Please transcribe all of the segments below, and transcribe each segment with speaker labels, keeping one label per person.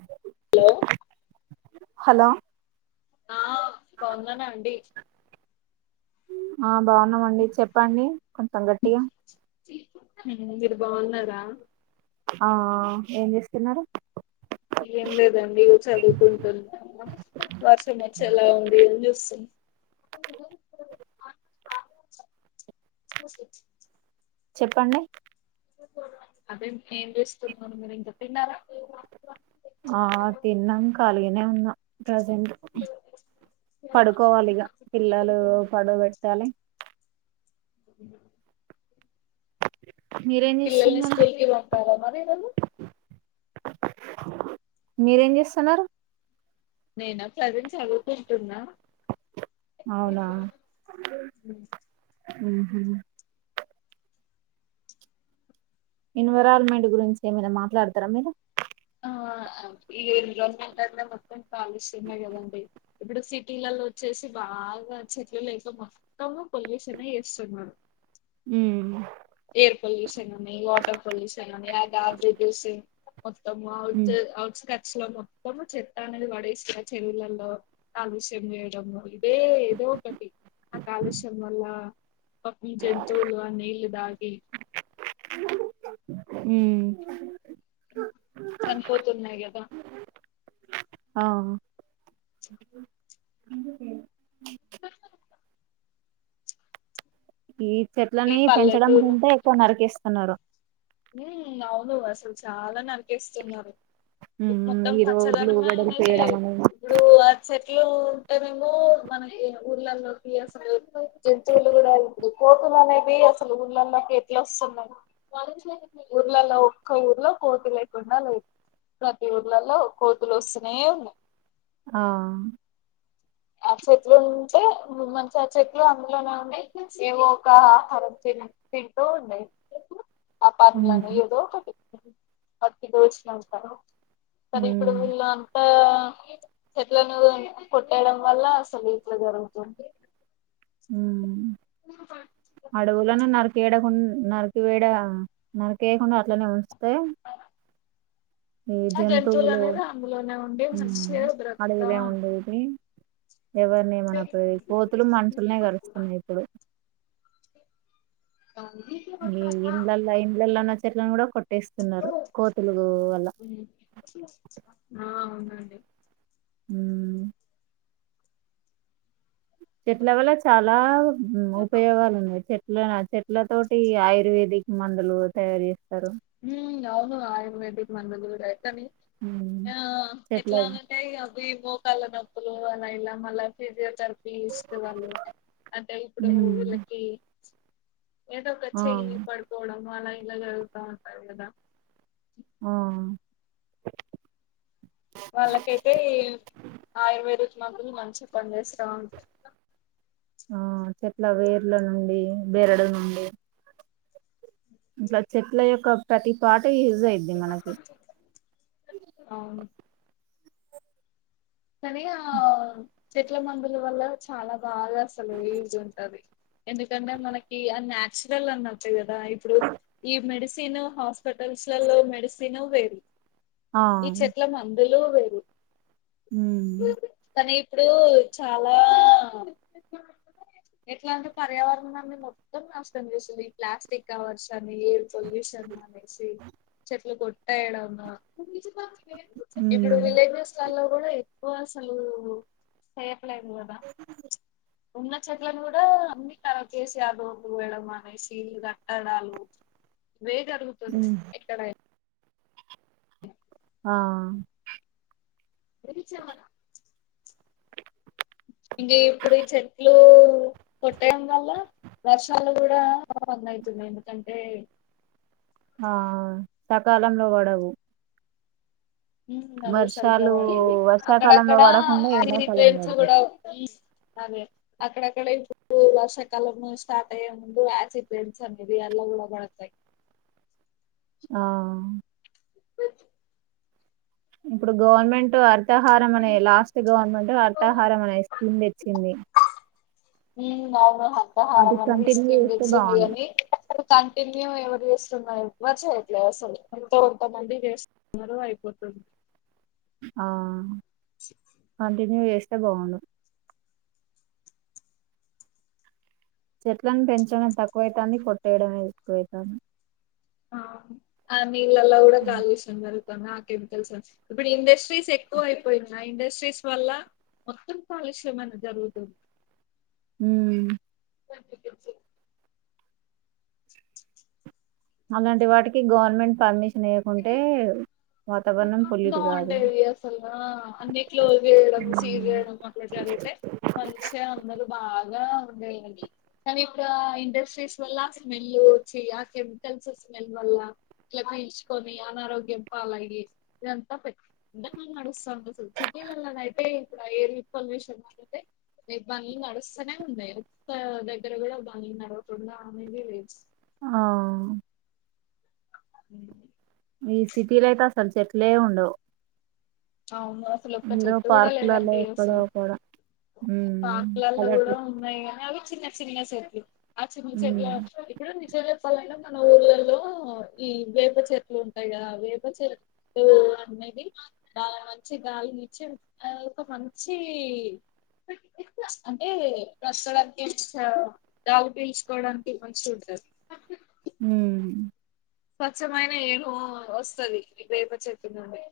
Speaker 1: అ
Speaker 2: hello
Speaker 1: hello
Speaker 2: ఆ [unintelligible] అండి
Speaker 1: ఆ బాగున్నామండి చెప్పండి కొంచం గట్టిగా
Speaker 2: మీరు బాగున్నారా
Speaker 1: ఆ ఏం చేస్తున్నారు
Speaker 2: ఏం లేదండి చదువుకుంటున్నా వర్షం వచ్చేలా ఉంది ఏని చేస్తం
Speaker 1: చెప్పండి
Speaker 2: అదే ఏం చేస్తున్నారు మీరు ఈక తిన్నారా
Speaker 1: ఆ తిన్నాం కలిగనే ఉన్నాం ప్రజెంట్ పడుకోవాలి ఇగ పిల్లలు పడ పెట్టాలి
Speaker 2: డోర్ సౌండ్
Speaker 1: మీరేం
Speaker 2: పిల్లల్ని
Speaker 1: చేస్తున్నారు
Speaker 2: స్కూల్ కి పంపారా ఈరోజు
Speaker 1: మీరేం చేస్తున్నారు
Speaker 2: నేనా ప్రజెంట్ చదువుకుంటున్న
Speaker 1: అవునా ఉ హు ఎన్వరాల్మెంట్ గురించి ఏమైనా మాట్లాడతారా మీరు
Speaker 2: ఆ ఈ ఎన్న్మెట్ అ మొత్తం కాలుష్యం కదండి ఇప్పుడు సిటీలలో వచ్చే బాగా చెట్లు లేక మొత్తము పొల్యూషన్ చేస్తున్నారు
Speaker 1: ఉ
Speaker 2: ఎయిర్ పొల్యూషన్ అని వాటర్ పొల్యూషన్ మొత్తం అవుట్ కట్ అలో మొత్తము చెత్త అనేది పడేస్త చెరువులలో కాలుష్యం చేయడము ఇదేదో ఏదో ఒకటి కాలుష్యం వల్ల పాపం జంతువులు నీళ్లు తాగి
Speaker 1: ఉ
Speaker 2: చనిపోతున్నాయి కదా
Speaker 1: ఆ ఈ
Speaker 2: ఈ
Speaker 1: చెట్లని పెంచడం
Speaker 2: పల్లెటూరు
Speaker 1: కింటే ఎక్కువ నరికేస్తున్నారు
Speaker 2: ఉ అవును అసలు చాలా నరికేస్తున్నారు
Speaker 1: ఉమ్
Speaker 2: మొత్తం
Speaker 1: ఈ రోడ్లు
Speaker 2: పచ్చదనం
Speaker 1: వెడల్పు
Speaker 2: అనేది
Speaker 1: చేయడం
Speaker 2: లేదు
Speaker 1: అనేది
Speaker 2: ఇప్పుడు చెట్లు ఉంటేేమో మనకి ఊర్లలో అసలు జంతువులు కూడా కోతులనేవి ఊళ్ళల్లోకి ఎట్లా వస్తున్నాయి ఊర్లలో ఒక్క ఊర్లో కోతి లేకుండా లేదు ప్రతి ఊర్లలో కోతులు వస్తనే ఉన్నాయి
Speaker 1: ఆ
Speaker 2: ఆ చెట్లు ఉంటే మంచి ఆ చెట్లు అందులోనే ఉండి ఏవో ఒక ఆహారం తింటూ ఉంటాయి నా ఫార్ములా అని
Speaker 1: ఉమ్
Speaker 2: ఏదో ఒకటి వారికి తోచినంత మరి ఇప్పుడు
Speaker 1: ఉమ్
Speaker 2: వీళ్ళు అంతా చెట్లను చేయడం వల్ల అసలు ఇట్లా జరుగుతుంది
Speaker 1: ఉ అడవులోలను నరికేడకు నరికి వేడ నరకి వేయకుండా అట్లనే ఉంచుతే ఈ
Speaker 2: ఆ
Speaker 1: జంతువులు
Speaker 2: అనేది అందులోనే ఉండి మంచిగా బ్రతుకుతా
Speaker 1: అడవిలో ఉండేది ఎవరిని ఏమన
Speaker 2: ఉంటాయి
Speaker 1: పోవు మన కోతులు మనుషులనే కరు స్తున్నాయి ఇప్పుడు
Speaker 2: ఆ
Speaker 1: ఈ ఇంలల్ల ఇంలల్లా నా చెట్లన్ గూడా కొ పెట్టేస్తున్నారు కోతులు వల్ల
Speaker 2: అవునా అండి
Speaker 1: ఉ చెట్ల వల్ల చాలా ఉపయోగాలు ఉన్నాయి చెట్ల చెట్ల తోటి ఆయుర్వేదిక్ మందులు తయారు చేస్తారు
Speaker 2: ఉ అవును ఆయుర్వేదిక్ మందులు కూడా
Speaker 1: హ్మ్. చెట్ల
Speaker 2: ఎట్లా అని అంటే ఈ మోకాళ్ళ నొప్పులు ఫిజియోథెరపీ ఇస్తే వాళ్ళు అంటే ఇప్పుడు
Speaker 1: హ్మ్.
Speaker 2: వీళ్ళకి ఏదో ఒక
Speaker 1: ఆ!
Speaker 2: చెయ్యి పడుకోవడం అలా ఇలాగలుగుతా ఉంటారు కదా
Speaker 1: ఆ
Speaker 2: వాళ్ళకైతే ఈ ఆయుర్వేదిక్ మందులు మంచిగా పనిచేసిన టాన్
Speaker 1: చెట్లా వేర్ల నుండీ, బెరడు నుండి. ఇట్లా చెట్ల యొక్క ప్రతి పాట్ యూజ్ అయిద్ది మనకి.
Speaker 2: అవును కానీ ఆ చెట్ల మందుల వల్ల, చాలా బాగా అసలు యూజ్ ఉంటది. ఎందుకంటే మనకీ అ నాచురల్ అనట్టే గదా, ఇప్పుడు ఈ మెడిసిన్ హాస్ప. టల్స్లలో మెడిసిన్ వేరు,
Speaker 1: ఆ
Speaker 2: ఈ చెట్ల మందులు వేరు.
Speaker 1: ఊహ్
Speaker 2: కానీ ఇప్పుడూ చాలా ఎట్లా అంటే పర్యావరణాన్ని మొత్తం నాష్టం చేసింది, ఈ ప్లాస్టిక్ కవర్స్ అని ఎయిర్ పొల్యూషన్. [inaudible] అనేసి చెట్లు కొట్టేయడమూ ఇప్పుడూ
Speaker 1: ఉమ్,
Speaker 2: విలేజస్లల్లో కూడా ఎక్వ అసలూ టయట్లే గదా ఉన్న చెట్లను గూడా అన్ని కరాబ్ జేసి, [unintelligible] అనేసీ గట్టడాలు. వేట్ అడుగుతుంది
Speaker 1: ఉమ్,
Speaker 2: ఎక్కడై
Speaker 1: ఆ
Speaker 2: ఇరిచామనా ఇంగ ఇప్పుడు ఈ చెట్లూ కొట్టేయడం వల్లా వర్షాలు గూడా రన్ అయితున్నాయి ఎందుకంటే
Speaker 1: ఆ సకాలంలో వడవు వర్షాకాలంలో
Speaker 2: అక్కడక్కడా
Speaker 1: పడకుండా
Speaker 2: [unintelligible]
Speaker 1: ఎండాకాలంలో
Speaker 2: ల్సో
Speaker 1: పడుతుంది
Speaker 2: గూడా అదే అక్కడక్కడ ఇ [inaudible] డు వర్షాకాలము స్టార్ట్ అయ్యే ముందు ఆసిడ్ బేస్ [unintelligible] ల్ల గూడా [unintelligible]
Speaker 1: ఆ ఇప్పుడు గవర్నమెంట్ అ తహారం అనే లాస్ట్ గవర్నమెంట్ అర్థాహారం అనే స్కీమ్ దెచ్చింది.
Speaker 2: ఊహ్ అవును
Speaker 1: అది
Speaker 2: హర్థహారం అని
Speaker 1: కంటిన్యూ
Speaker 2: స్కీం
Speaker 1: చేస్తే
Speaker 2: దెచ్చింది
Speaker 1: బాగుండు
Speaker 2: అని [inaudible] టిన్యం ఎవరు జేస్తున్నారు ఎవ్వర్ చేయట్లే అస్సలు, ఎంతో ఒక్క మంది జేస్ [inaudible] న్నారు అయిపోతుంది.
Speaker 1: ఆ కంటిన్యూ ఏస్తే బాగుండు చెట్లను పెంచడం తక్కువైతాంది, కొట్టేయడమే ఎక్కువైతాంది.
Speaker 2: ఆ ఆ నీళ్ళల్లో గూడా కాలుష్యం జరుగుతాంది, ఆ కెమికల్స్. ఇప్పుడు ఇండస్ట్రీస్ ఎక్కువ అయిపోయినాయ్. ఇండస్ట్రీస్ వల్ల మొత్తం కాలుష్యం అనేది జరుగుతుంది
Speaker 1: ఊ అలాంటి వాటికి గవర్నమెంట్ పర్మిషన్ ఇయకుంటే
Speaker 2: బాగుంటది అసలు ఆ అన్ని క్లోజ్ జేయడం, సీజ్
Speaker 1: ఉమ్.
Speaker 2: జేయడం, అట్లా జరుగుతే. మంచిగ అందరు బాగ్ బాగా ఉన్నాయండి కానీ ఇప్పుడు ఆ ఇండస్ట్రీస్ వల్ల స్మెల్ వచ్చి ఆ కెమికల్స్ వస్ [unintelligible] అనారోగ్యం పాలయ్యి. ఇదంతా పెద్దగ నడుససాంది అసలు, సిటీలలల్లనయితే ఇప్పుడు ఎయిర్ పొల్యూషన్ అ అయితే. నీ బండ్లు నడుస్సనే ఉన్నయ్, ఒక్క దగ్గర గూడా బండ్లు నడవకుండా అనేది లేదు.
Speaker 1: ఆ
Speaker 2: [inaudible]
Speaker 1: ఈ సిటీలో అయితే అసలు చెట్లే ఉండవు
Speaker 2: అవును అసలు ఒక్క
Speaker 1: ఇందులో
Speaker 2: చెట్టు గూడా
Speaker 1: పార్కులలో
Speaker 2: లేదండి
Speaker 1: ఎక్కడో
Speaker 2: అస్సలు
Speaker 1: అక్కడ హ్మ్
Speaker 2: పార్క్ లల్లో
Speaker 1: పల్లెటూ
Speaker 2: గూడా ఉన్నాయ గాని అవి చిన్న చిన్న చెట్లు, ఆ చిన్న చెట్లు
Speaker 1: హ్మ్
Speaker 2: ఇప్పుడు నిజాల్ ఎప్పాలన్నా. మన ఊర్లల్లో ఈ వేప చెట్లు ఉంటాయి గదా, వేప చెట్టు అనేది. డాలి మంచి గాలినిచ్చి ఆ ఒక మంచీ అంటే బ్రత్కడానికి ఆ గాలి పీల్చుకోడానికి మంచిగ ఉంటది. అ [unintelligible]
Speaker 1: ఉమ్
Speaker 2: స్వచ్ఛమైన ఎయిరు వస్తది వేప చెట్టు నుండి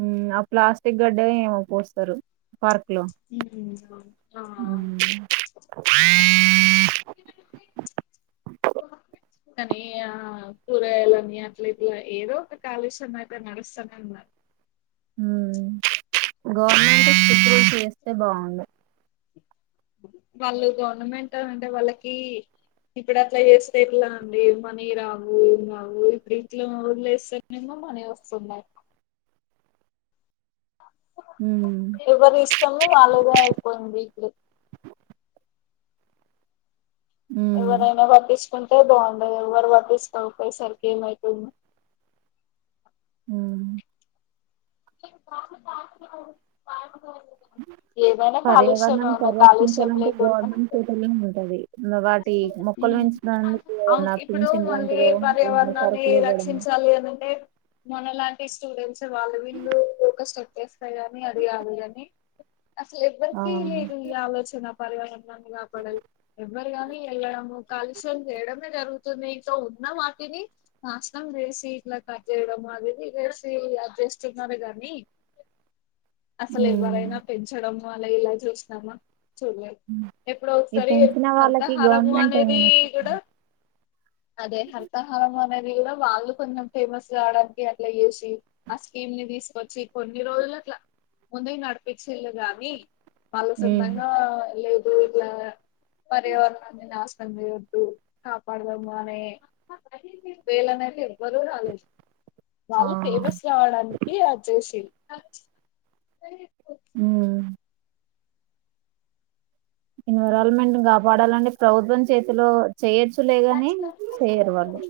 Speaker 1: మ్మ్ ఆ ప్లాస్టిక్ గడ్డే ఏమో కోస్తరు పార్క్ లో
Speaker 2: ఉ అవును ఆ
Speaker 1: ఉమ్
Speaker 2: [unintelligible] కానీ ఆ కూరగాయాలని అట్లా ఇట్లా ఏదో ఒక కాలుష్యం అయితే నడుస్తానే ఉన్నాద్
Speaker 1: ఉమ్ గవర్నమెంట్ స్ట్రిక్ట్ రూల్స్ చేస్తే బాగుండు
Speaker 2: వాళ్ళు గవర్నమెంట్ అంటే వాళ్ళకి ఇప్పుడు అట్లా చేస్తే ఎట్లా అండి మనీ రావు ఏం రావు, ఇప్పుడు ఇట్ల వదిలేస్తేనేమో మనీ వస్తున్నాయ్
Speaker 1: హ్మ్
Speaker 2: ఎవరి ఇష్టము వాళ్ళదే అయిపోయింది ఇప్పుడు
Speaker 1: హ్మ్
Speaker 2: ఎవరైయినా పట్టిచ్ కుంటే బాగుండే ఎవరు పట్టించుకోక పోయి సరి గేమ్ అయిపోయిన్
Speaker 1: హ్మ్
Speaker 2: ఏమైనా కాలుష్యమే
Speaker 1: పర్యావరణాన్ని
Speaker 2: ఉన్నా కాలుష్యం
Speaker 1: పరిరక్షించాలంటే
Speaker 2: లేకుండా
Speaker 1: గవర్నమెంట్ చేతుల్లోనే ఉంటది. మ వాటి మొక్కలు పెంచడానికి ఏదన్నా
Speaker 2: ఇప్పుడు
Speaker 1: పింఛన్
Speaker 2: మళ్ళీ
Speaker 1: లాంటిదో ఏమన్నా
Speaker 2: పర్యావరణాన్ని
Speaker 1: సరుకులు ఇవ్వడం
Speaker 2: రక్షించ వాలి అనినుంటే మనలాంటి స్టూడెంట్స్ వాళ్ళు వీళ్ళు ఒక స్టెప్ ఎస్తే గాని అది కాదు కానీ అసలు
Speaker 1: ఆ
Speaker 2: ఎవ్వరికీ లేదు ఈ ఆలోచన పర్యావరనాన్ని కాపడాలి గన్ కాని వెళ్ళడము కాలుష్యము చేయడమే జరుగుతుంది, సో ఉన్న వాటిని నాశనం చేసి. ఇట్లా కట్ కా చేేయడమూ అవి ఇవి చేసి అద్ చేస్తున్నారూ కానీ అసలు
Speaker 1: హ్మ్
Speaker 2: ఎవరైనా పెంచడము అలా ఎలా జూసినామా
Speaker 1: హ్మ్.
Speaker 2: ఎప్పుడో
Speaker 1: ఈ
Speaker 2: ఒకసారి
Speaker 1: పెంచిన వాళ్ళకి
Speaker 2: హర్తహారము
Speaker 1: గవర్నమెంట్
Speaker 2: అనేది
Speaker 1: ఏమైనా
Speaker 2: కూడ అదే హర్తాహారం అనేది కూడా వాళ్ళు కొంచెం ఫేమస్ కావడానికి అట్లా చేసి ఆ స్కీమ్ ని తీసుకొచ్చి కొన్ని రోజులు అట్లా ముందుకి నడిపిచ్చిళ్ళుు గాని వాళ్ళు
Speaker 1: హ్మ్
Speaker 2: సొంతగా లేద్ దూర్లా పర్యావరనాన్నీ నాశనం చేయొద్దు కాపాడుదము అనే వేలనే
Speaker 1: ఆ
Speaker 2: వాళ్ళు ఫేమస్ కావడానికి అద్ చేేసి
Speaker 1: హూ ఎన్విరాల్మెంట్ కాపాడాలంటే ప్రభుత్వం చేతిలో చేయొచ్చులే కానీ చేయరు వాళ్ళు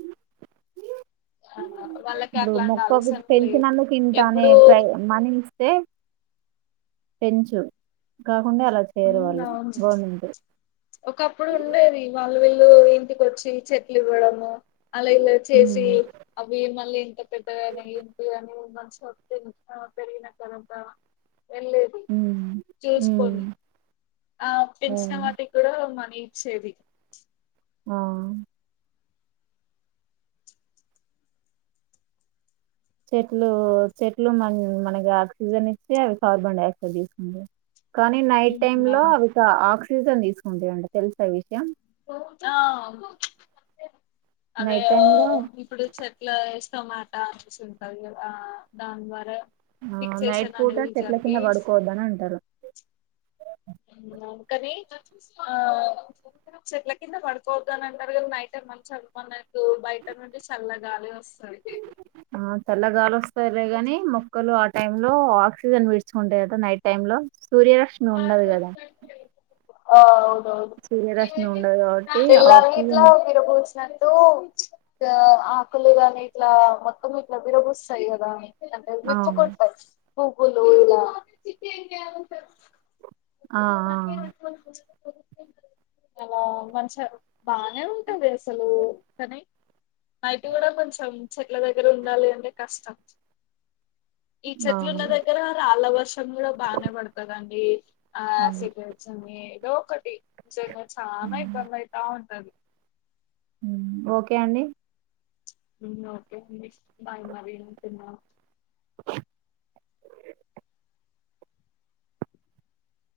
Speaker 2: ఆ వాళ్ళకి
Speaker 1: ఇప్పుడు
Speaker 2: అట్లాంటి
Speaker 1: మొక్కకు
Speaker 2: ఆలోచనలు లేవు
Speaker 1: పెంచినందుకు ఇంత అనే
Speaker 2: ఎప్పుడు
Speaker 1: ప్రై మనీ ఇస్తే పెంచు కాకుంటే అలా చేయరు వాళ్ళు
Speaker 2: అవును
Speaker 1: గవర్నమెంట్
Speaker 2: ఒకప్పుడు ఉండేది వాళ్ళు వీళ్ళు ఇంటికి వచ్చి చెట్లు ఇవ్వడము అలా ఇలా చేసి
Speaker 1: హ్మ్
Speaker 2: అవి మళ్ళీ ఎంత పెద్దగానీ ఏంటి కాని మనసొప్పిన్ ఆ పెరిగినకదంతా వెళ్ళేది
Speaker 1: హ్మ్ హ్మ్
Speaker 2: చూసుకొని ఆ పెంచిన
Speaker 1: ఉమ్,
Speaker 2: వాటికి కూడా మనీ ఇచ్చేది
Speaker 1: ఆ చెట్లు చెట్లు మన్ మనకి ఆక్సిజన్ ఇచ్చి అవి కార్బన్ డై ఆక్సైడ్ తీసుకుంది కానీ నైట్ టైమ్
Speaker 2: ఉమ్,
Speaker 1: లో అవి ఇక ఆక్సిజన్ తీసుకుంటాయంట తెలుసా ఈ విషయం
Speaker 2: ఆ అవే
Speaker 1: నైట్ టైమ్ లో
Speaker 2: ఇప్పుడు చెట్ల వయస్ టొమాటా అని జూసి ఉంటది కదా ఆ దాని ద్వారా
Speaker 1: ఆ నైట్
Speaker 2: ఫిక్సేషన్
Speaker 1: పూట
Speaker 2: అనేది
Speaker 1: చెట్ల కింద
Speaker 2: జరిగి
Speaker 1: పడుకోవద్దు అని అంటారు.
Speaker 2: మ్మ్ కాని ఆ చెట్ల కింద పడుకోవద్దని అంటారు కదా నైట్ ఇప్పుడు మనం చదువుకునేటప్పుడు బయట నుండి చల్ల గాలి వస్తది
Speaker 1: ఆ చల్లగాలి వస్తది లే గాని మొక్కలు ఆ టైం లో ఆక్సిజన్ విడుచుకుంటాయి గదా నైట్ టైం లో సూర్యరశ్మి ఉండదు గదా
Speaker 2: ఆ అవునవును
Speaker 1: ఉండదు కాబట్టి ఆక్సిజన్
Speaker 2: డు ఇగ ఆకులు గాని ఇట్లా మొత్తం ఇట్లా విరబుస్తాయి గదా
Speaker 1: ఆ
Speaker 2: విప్పుకుంటాయి పువ్వులు
Speaker 1: ఆ ఆ
Speaker 2: [inaudible] చాలా మంచ్ బానే ఉంటది అసలు కానీ నైట్ గూడా కొంచెం చెట్ల దగ్గర ఉండాలి అంటే కష్టం. ఈ
Speaker 1: ఆ
Speaker 2: చెట్లున్న దగ్గర రాళ్ళ వర్షం కూడా బానే పడతదండి ఆ [unintelligible] ఏదో ఒకటి నిజంగా చానా ఇబ్బంది అయితా ఉంటది.
Speaker 1: ఉమ్ ఓకే అండి
Speaker 2: ఉమ్ ఓకే అండి బాయ్ మరి ఉంటున్నా